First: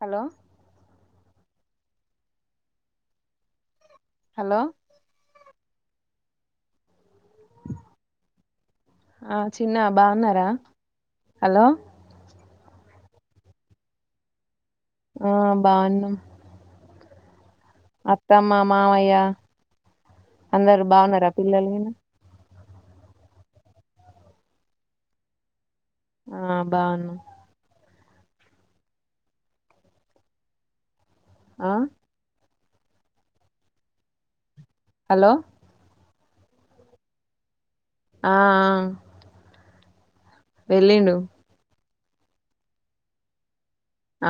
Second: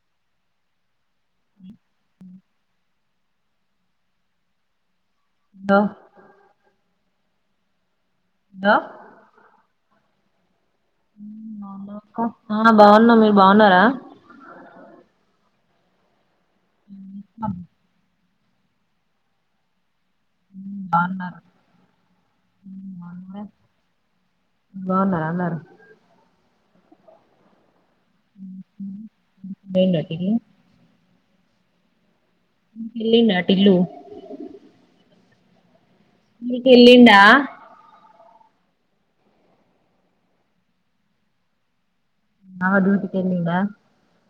Hello [inaudible] hello బా [inaudible] ఆ చ్ తిన్న బాగున్నారా హు హలో నందక్క ఆమ్ బాగున్నా మీరు బాగున్నారా ఆ బాగున్నాం హూ మ్ హబ్ అత్తమ్మ మామయ్య అందరు బాగున్నారా పిల్లలు గినా బాన్నార అందరూ ఆ బాగున్నం అయిందా టిఫిన్ ఆ ఇల్లి నాటిల్లు హలో మీక్ ఎల్లిండా ఆ ఆ వెళ్ళిండు అ డ్యూటికెళ్ళిండా ఆ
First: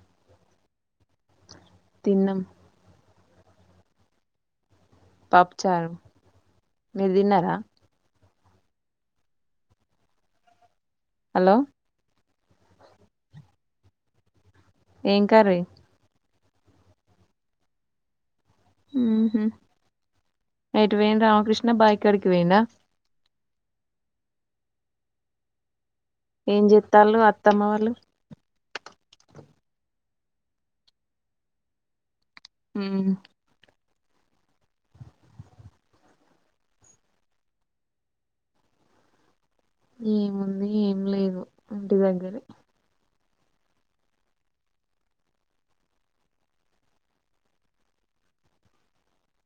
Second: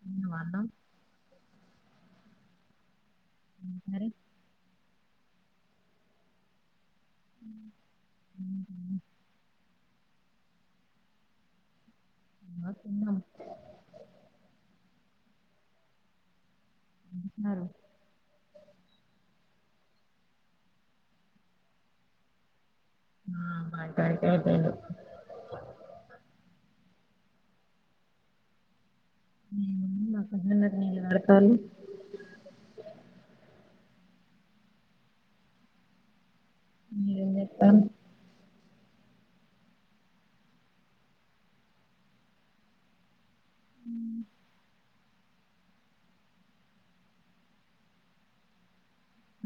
తిన్నవా అన్నం తిన్నాం హు సరే పప్పుచారు మీరు తిన్నారా హలో ఇంగ తిన్నాం ఏం కర్రీ బిగిచ్చినారు హు హ్మ్ ఎటు వోయిన్ రామకృష్ణ బాయికాడకి పోయిండా ఆ బాయికాడికే పోయిండు ఏం చెత్తాళ్ళు అత్తమ్మ వాళ్ళు మా కలు ఉమ్ మీరేం చెత్తారు ఏముంది ఏం లేదు ఇంటి దగ్గర అ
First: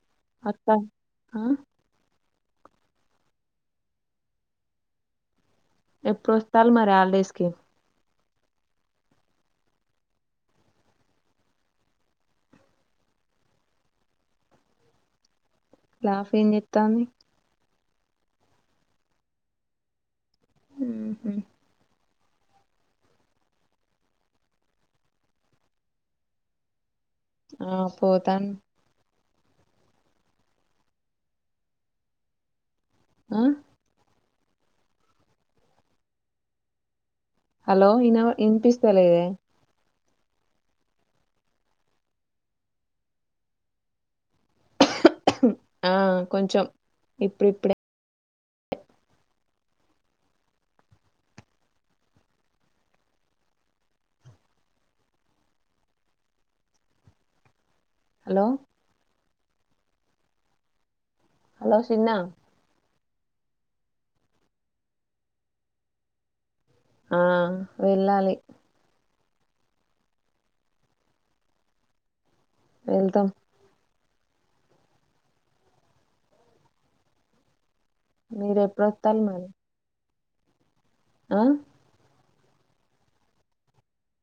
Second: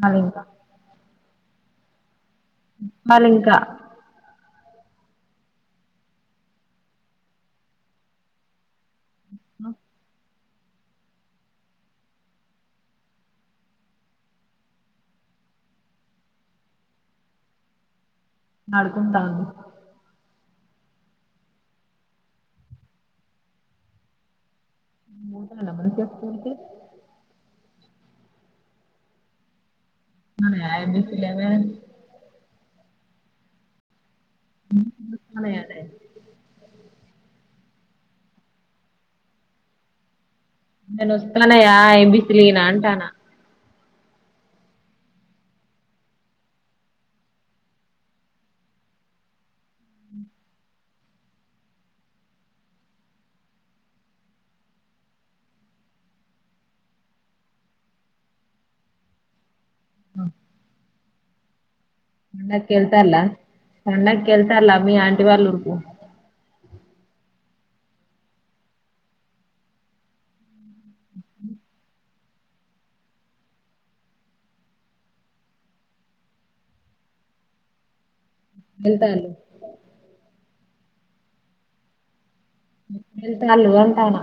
వాళ్ళు ఇంకా అత్తా మ్మ్ చెప్పాలింకా ఎప్పుడోస్తారు మరి హాలిడేస్ కి లాఫెమ్ ఏం చెత్తంది ఆడుకుంటాన్ది హ్మ్ హు [unintelligible] మనిషోస్తే ఏంటి ఆ పోతాన్ ఆ మీ ఆయన్ని పిలవ్గానే ఆ మ్ మలయాళి హలో ఇన వినిపిస్తలేదే నేన్నోస్తన్నాయా ఎబీస్లి నంటానా ఆ కొంచం ఇప్పుడిప్పుడే హలో ఆ హలో చిన్న ల్ సన్నకి కళ్తాల మీ ఆంటి వాళ్ళర్కు ఆ వెళ్ళాలి వెళ్తాం మీరు ఎప్పుడు వాతన్నారు వెళ్తాళ్ళు మరి ఆ వెళ్తే గాదు వొళ్తా ఆయాన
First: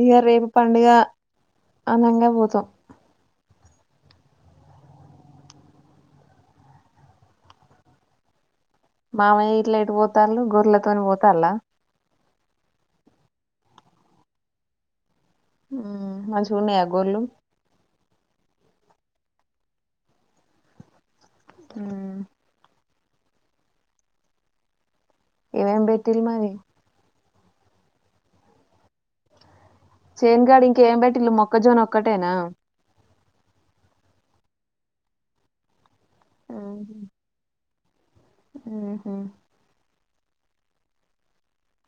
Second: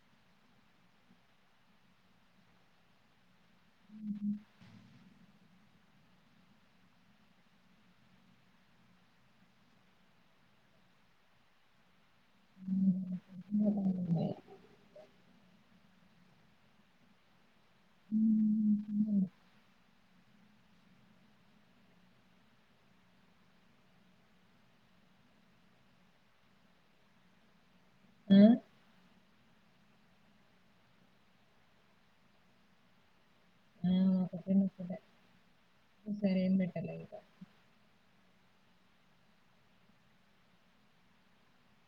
ఇగ రేపు పండుగ అనంగా పోతాం మామయ్య ఇట్లా ఎటు పోతాల్లు గొర్రెలతోను పోతాళ్ళ [inaudible] మంచిగున్నాయా గోళ్ళు ఆ ఏవేంబెటిలు మరి ఆ చేన్గాడి ఇంకేం బట్టి ఇల్లు మొక్కజోన్ ఒక్కటేనా ఆ సరేం పెట్టాల ఇద ఆహా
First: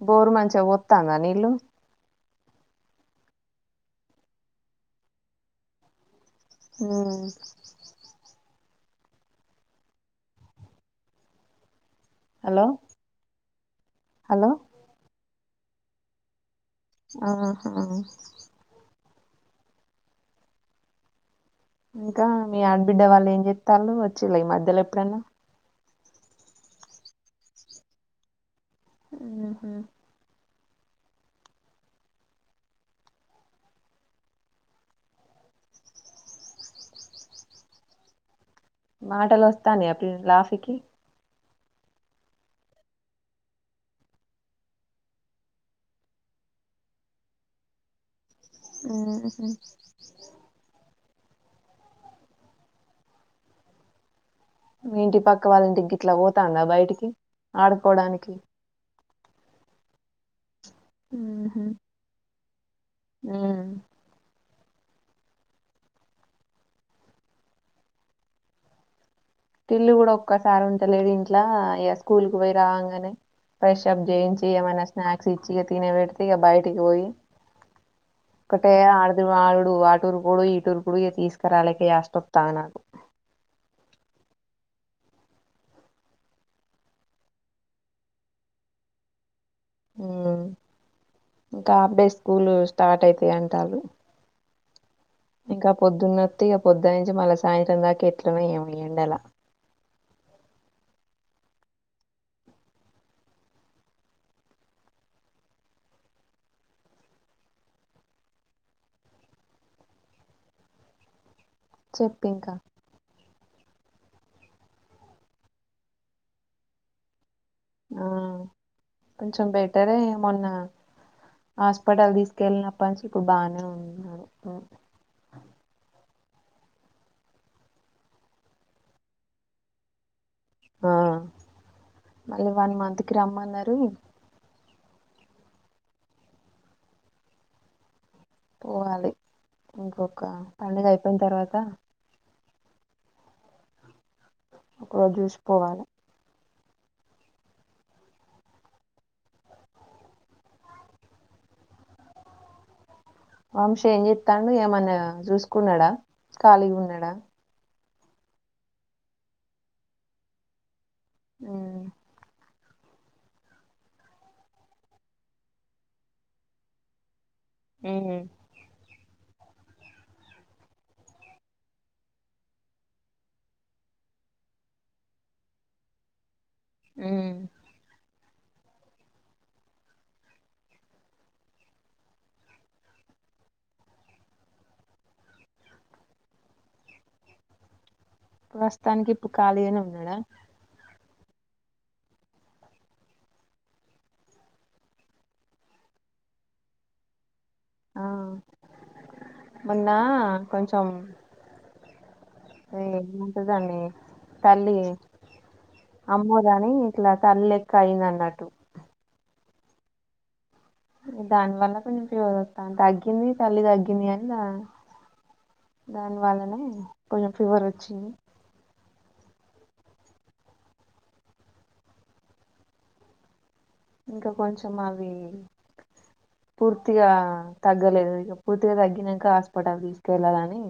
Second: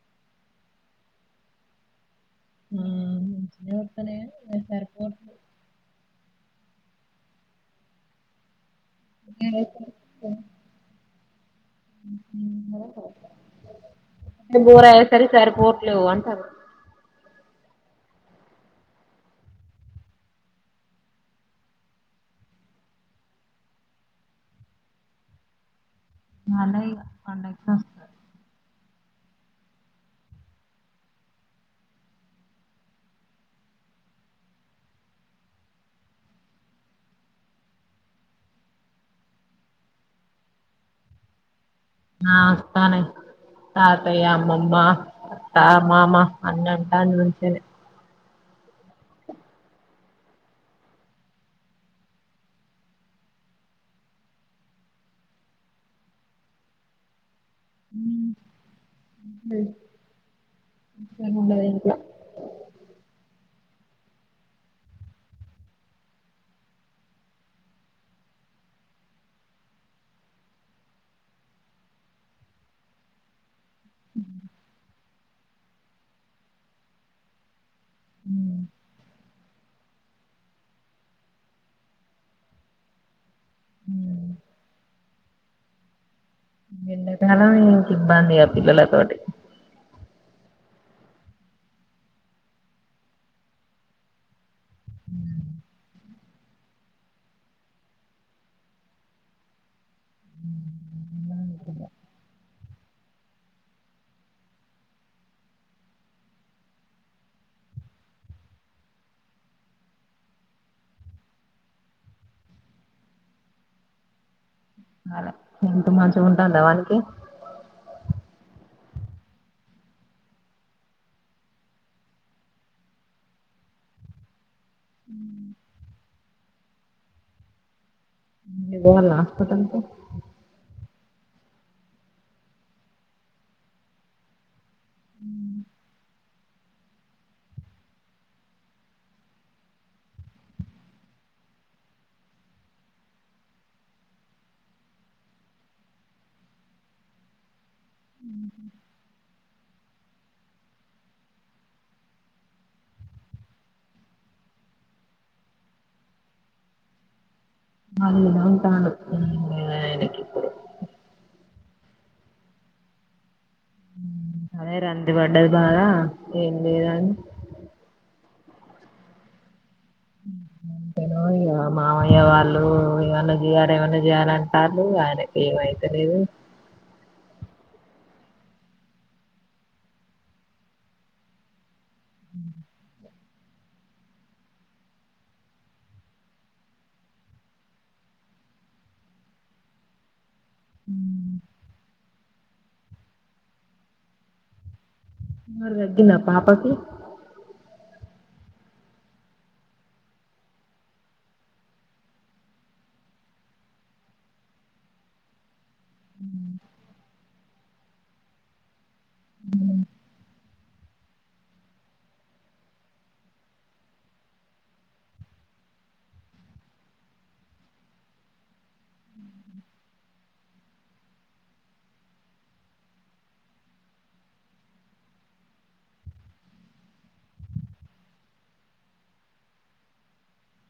బోరు మంచిగా వస్తాంద నీళ్లు [inaudible] అ హలో [inaudible] హలో బోర్ ఆయా సరి సారి పోట్లు అంటారు ఆహా ఇంకా మీ ఆడబిడ్డ వాళ్ళు ఏం చెస్త ఉండ్రు, వచ్చేలా ఈ మధ్యలో ఎప్పుడన్నా అదే ఇగ పండక్కి వస్తా ఆహా మాటలు వస్తాను అప్పుడు ఫీకి నాస్తానే తాతయ్య అమ్మమ్మ అత్త మామ అన్నంటా అ ను మంచించి ఆహ ఇంటి పక్క వాళ్ళంటికి ఇట్లా పోతాడా బయటికి ఆడుకోవడానికి అ ఇ ఉండదకు ఉ పిల్లు కూడా ఒక్కసారి ఉంటలేడు ఇంట్లో ఇక స్కూల్కి పోయి రావంగానే ఫ్రెష్ అప్ చేయించి ఏమైనా స్నాక్స్ ఇచ్చి ఇక తినబెడితే ఇక బయటికి పోయి ఉమ్, ఒకటే ఆడ ఆడుడు ఆటూరుకుడు ఈటూరుకుడు ఇక తీసుకురాలేక చేస్తొతా నాకు ఉమ్. ఎండాకాలం ఇంకా ఇబ్బంది ఆ పిల్లలతోటి ఉమ్ ఇంకా హాఫ్ డే స్కూలు స్టార్ట్ అవుతాయి అంటారు ఇంకా పొద్దున్నొ ఇక పొద్దు నుంచి మళ్ళీ సాయంత్రం దాకా ఎట్లన ఏమియ్యండి అలా చెప్పంక ఇంత మంచిగా ఉంటుంద వానికి ఆ కొంచెం బెటరే మొన్న హాస్పిటల్ తీసుకెళ్ళినప్ప నుంచి ఇప్పుడు బాగానే ఉనాడు ఆ ఇపుడు పోవలనా హాస్పిటల్ కి ఆ మళ్ళీ వన్ మంత్కీ రమ్మన్నారు పోవాలి ఇంకొక పండుగ అయిపోయిన తర్వాత ఒక రోజు చూసిపోవాలి వంశి ఏం ఎస్తాడు ఏమన్నా చూసుకున్నాడా ఖాళీగా ఉన్నాడా ఖాళీగా ఉంటాండు లేదు ఆయనకి ఇప్పుడు ఉమ్ కంది పడ్డది బాగా ఏం జేయాలె ఉహు ఉహుమ్ టెను ఇగా మామయ్య వాళ్ళు ఏమన్నా చేయాల ఏమన్నా చేయాల అంటారు ఆయనకి ఏమైతలేదు ఉమ్ ప్రస్తుతానికి ఇప్పుడు ఖాళీ అనే ఉన్నాడా ఫీవర్ తగ్గిద పాపాకి ఆ మొన్న కొంచం అ ఏమూటదండి తల్లి అమ్మోదని ఇట్లా తల్ లెక్క అయింది అన్నట్టు దానివల్ల కొంచెం ఫీవర్ వస్తా తగ్గింది తల్లి తగ్గింది అని దా దానివల్లనే కొంచం ఫీవర్ వచ్చింది ఇంకా కొంచం అవి పూర్తిగా తగ్గలేదు ఇక పూర్తిగా తగ్గినాక హాస్పిటల్ తీసుకెళ్ళాలని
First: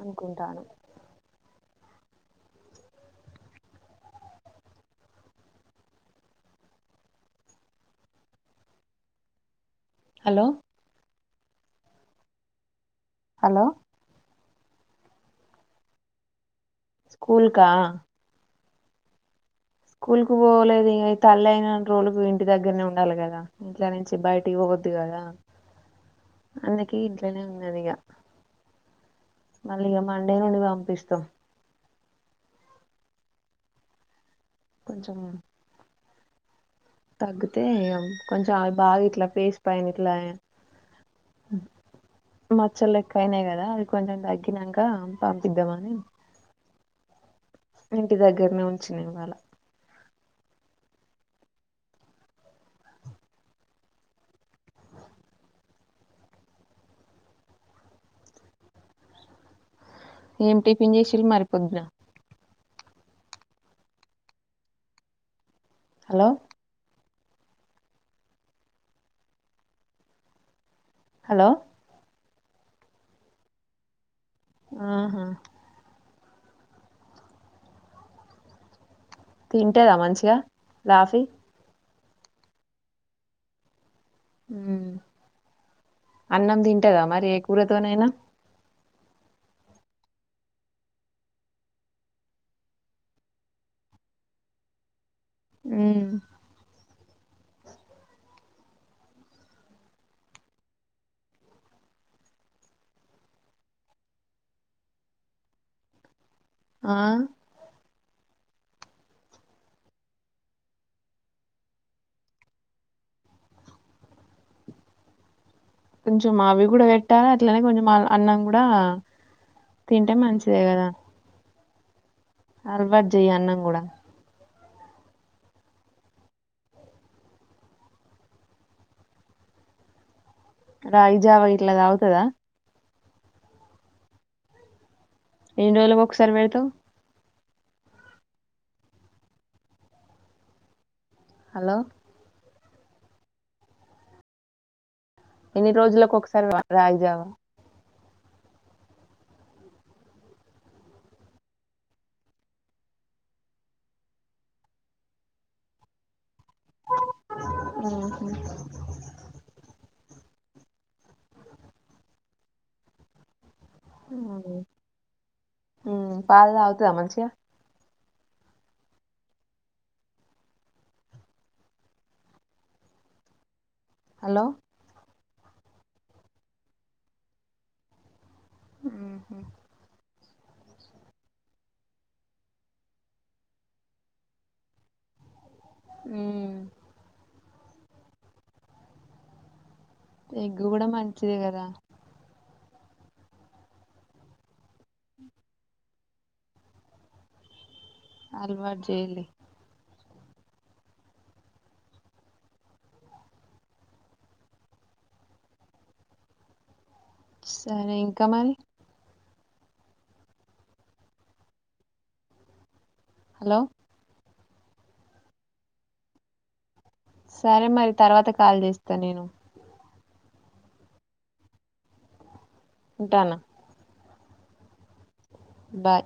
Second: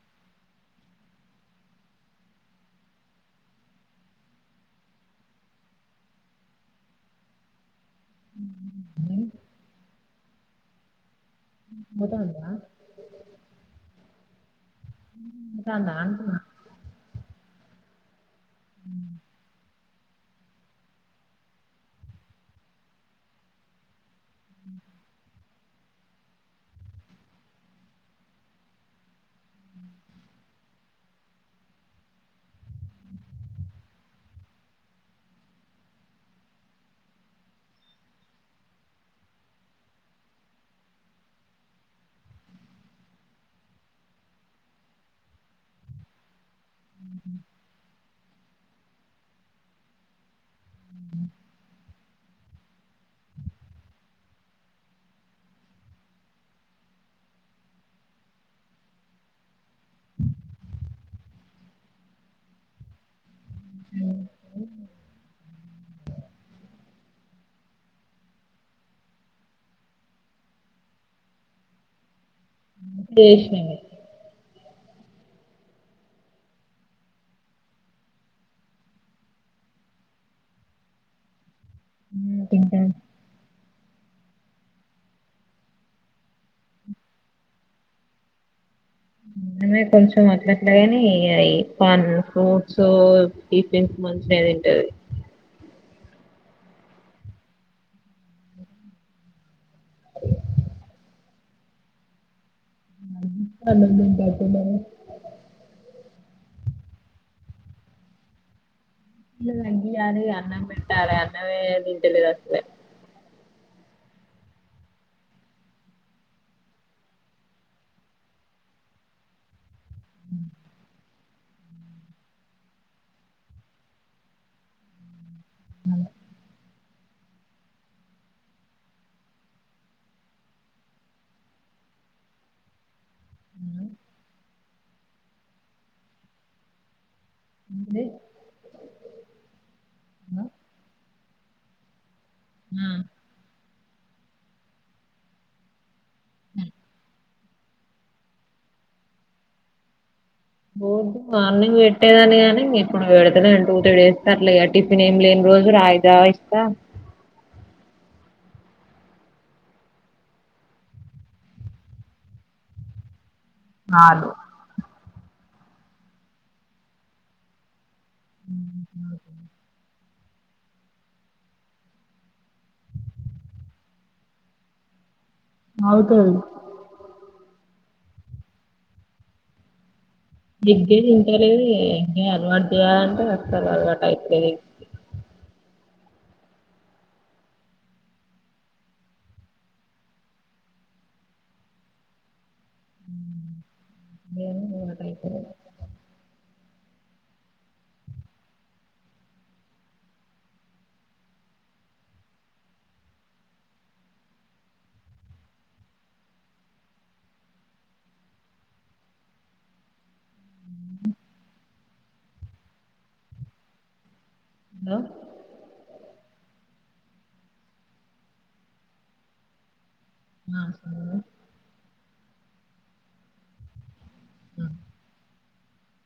అనుకుంటానామ్ ఉమ్ హలో మదాందా హలో మంటంద అంటునా స్కూల్ కా స్కూల్ కు పోలేదు ఇక ఈ తల్లి అయిన రోజుకు ఇంటి దగ్గరనే ఉండాలి కదా ఇంట్ల నుంచి బయటికి పోవద్దు కదా అందుకె ఇంట్లోనే ఉన్నది ఇగ మళ్ళీ ఇగ మండే నుండి పంపిస్తాం కొంచం తగ్గితే కొంచం అవి బాగా ఇట్లా ఫేస్ పైన ఇట్లా మచ్చలు లెక్క అయినాయి కదా అది కొంచం తగ్గినాక పంపిద్దామ అని ఉహుమ్ ఇంటి దగ్గరనే ఉంచిన ఇవాళ ఏం టిఫిన్ చేసిర్రు మరి పొద్దున హలో హలో చేసినవే ఆహా తింటదా మంచిగా లాఫీ తింటాంది ఉమ్ అన్నం తింటదా మరి ఏ కూరతోనైనా అ కొంచెం అట్లాట్లేగాని పన్ ఫ్రూట్స్, టీఫీన్స్ మంచిగా తింటది ఉమ్ అన్నం తింటే అయిపో ఆ ఇంగారు అన్నం పెట్టాలే అన్నమే తింటలే ఆసలే కొంచం అవి కూడా వెట్టా అట్లానే కొంచం మా అన్నం గుడా తింటే మంచిదే గాదా అలవాటు జెయ్ అన్నం కూడా మ్ రాగి జావా ఇట్లా తగుతదా ఎన్ని రోజులు ఒకసారి పెడుతవ్ దే హలో మ్ ఎన్ని రోజులకు ఒకసారి ఒకసారి రాయజావా బోద్దు మార్నింగ్ పెట్టేదని కాగానీ ఇప్పుడు విడదలే టూ త్రీ డేస్ తర్లే టిఫిన్ ఏమి లేని రోజు రాగి జావా అ చాలు అ ఉ పాలుతాగుతదా మంచిగా ఉ హలో నవుతది ఆ దిదిే తింటలేదు ఇం అలవాటు చేయాలంటే వస్తారు అలవాటు అవుతులేదిది అ ఎగ్గు కూడా మంచిదే కదా ఏను ఉ టైపో అలవాటు జైలి సరే ఇంకా మరి హలో హలో సరే మరి తర్వాత కాల్ చేస్తా నేను నా స ఉంటానా ఆ బాయ్